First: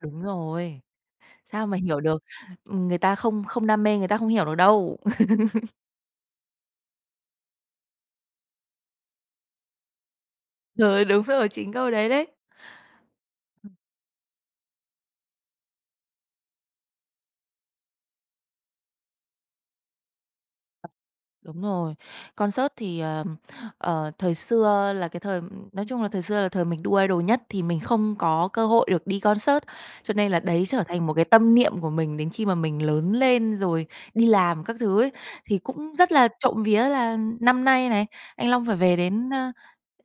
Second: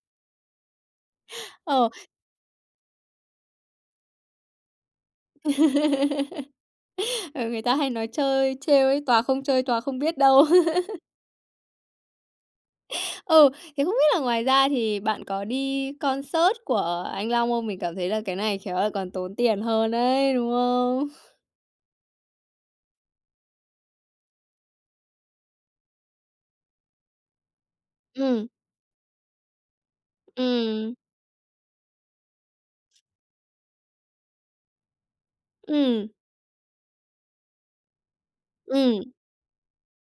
Đúng rồi! Sao mà Ờ. hiểu được! Ừm, người ta không không đam mê, người ta không hiểu được đâu. Ừ, người ta hay nói chơi trêu ấy: "Tòa không chơi, tòa không biết đâu!" Trời, đúng rồi, chính câu đấy đấy! Ừ, thì không biết là ngoài ra thì bạn có đi concert của anh Long không? Mình cảm thấy là cái này khéo lại còn tốn tiền hơn ấy, đúng không? Đúng rồi. Concert thì, ờm, ờ, thời xưa là cái thời nói chung là thời xưa là thời mình đu idol nhất thì mình không Ừm. có cơ hội được đi concert, cho nên là đấy trở Ừm. thành một cái tâm niệm của mình đến khi mà mình lớn lên rồi đi làm các thứ ấy. Thì cũng Ừm. rất là trộm vía là năm nay này, anh Long phải về Ừm. đến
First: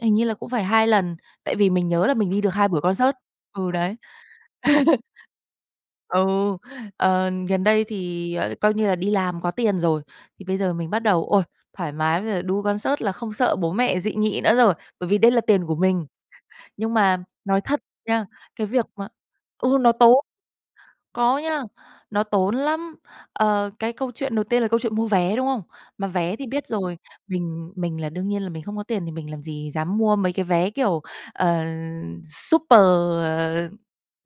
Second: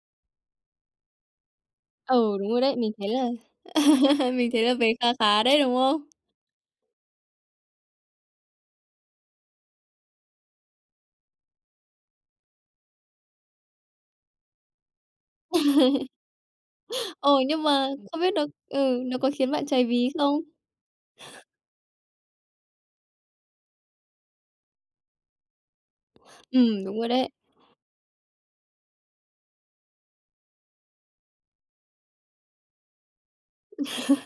hình như là cũng phải 2 lần, tại vì mình nhớ là mình Ừ, đi được đúng rồi 2 đấy, buổi mình thấy concert là ừ, đấy. mình thấy là về kha khá đấy, đúng không? Ừ, ờ, gần đây thì, ờ, coi như là đi làm có tiền rồi thì bây giờ mình bắt đầu, ôi, thoải mái! Bây giờ đu concert là không sợ bố mẹ dị nghị nữa rồi, bởi vì đây là tiền của mình. Nhưng mà Ồ, nói nhưng thật mà không nha, biết nó cái việc ừ, mà nó có khiến bạn ừ, cháy nó ví tốn! không? Có nha, nó tốn lắm! Ờ, cái câu chuyện đầu tiên là câu chuyện mua vé, đúng không? Mà vé thì biết Ừm, rồi, đúng rồi đấy. mình mình là đương nhiên là mình không có tiền thì mình làm gì dám mua mấy cái vé, kiểu, ờ, super, ờ,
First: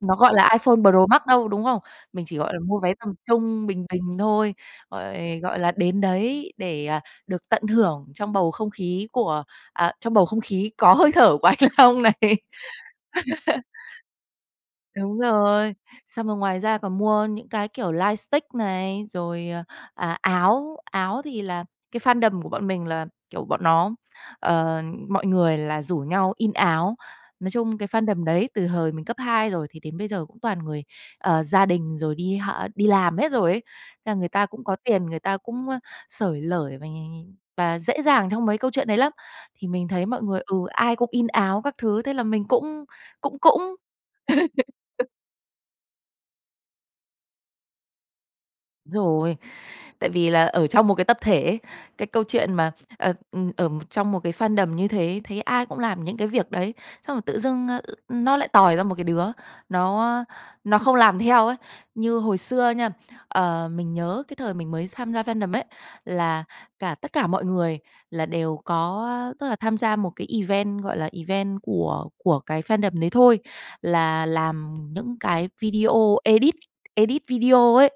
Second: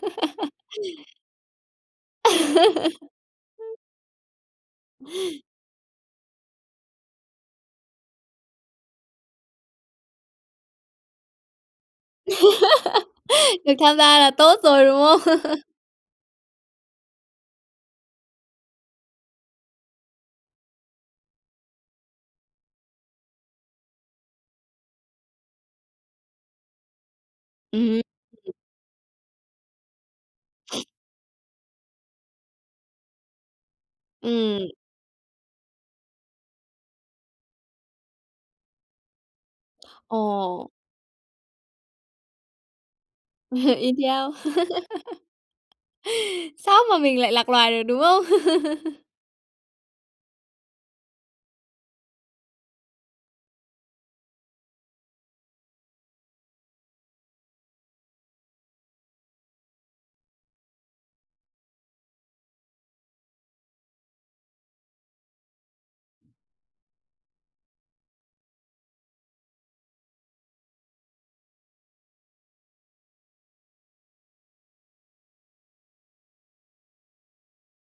nó gọi là iPhone Pro Max đâu, đúng không? Mình chỉ gọi là mua vé tầm trung, bình bình thôi! Rồi, gọi là, đến đấy để được tận hưởng trong bầu không khí của à, trong bầu không khí có hơi thở của anh Long này Được tham gia là tốt rồi, đúng Đúng không? rồi. Xong rồi ngoài ra còn mua những cái, kiểu, light stick này, rồi, à, áo. Áo thì là cái fandom của bọn mình là, kiểu, bọn nó ờ, mọi người là rủ nhau in áo. Nói chung cái Ừm. fandom đấy [unintelligible] từ hời mình cấp hai rồi thì đến bây giờ cũng toàn người, ờ, gia đình rồi đi hả đi làm hết rồi ấy, thế là người ta Ừm. cũng có tiền, người ta cũng xởi lởi này, và dễ dàng trong mấy câu chuyện đấy lắm! Thì mình thấy mọi người ừ, Ồ. ai cũng in áo các thứ, thế là mình cũng cũng cũng! In theo. Sao mà mình lại lạc loài được, đúng không? Đúng rồi, tại vì là ở trong một cái tập thể ấy, cái câu chuyện mà, ờ, ừm, ở trong một cái fandom như thế, thấy ai cũng làm những cái việc đấy, xong rồi tự dưng nó lại tòi ra một cái đứa nó nó không làm theo ấy. Như hồi xưa nha, ờ, mình nhớ cái thời mình mới tham gia fandom ấy, là cả tất cả mọi người là đều có, tức là, tham gia một cái event, gọi là, event của của cái fandom đấy thôi. Là làm những cái video, edit edit video ấy.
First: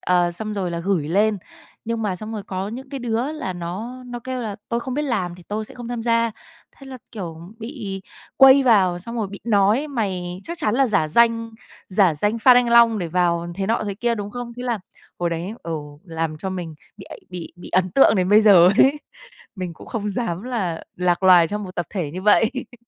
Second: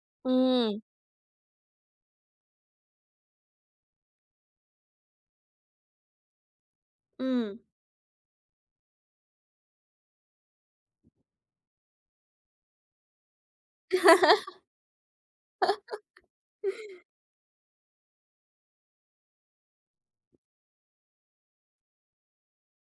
Ờ, xong rồi là Ừm. gửi lên. Nhưng mà xong rồi có những cái đứa là nó nó kêu là: "Tôi không biết làm thì tôi sẽ không tham gia." Thế là, kiểu, Ừm. bị quây vào, xong rồi bị nói: "Mày chắc chắn là giả danh, giả danh fan anh Long để vào thế nọ, thế kia, đúng không?" Thế là hồi đấy, ừ, làm cho mình bị ấ bị bị ấn tượng đến bây giờ ấy! Mình cũng không dám là lạc loài trong một tập thể như vậy!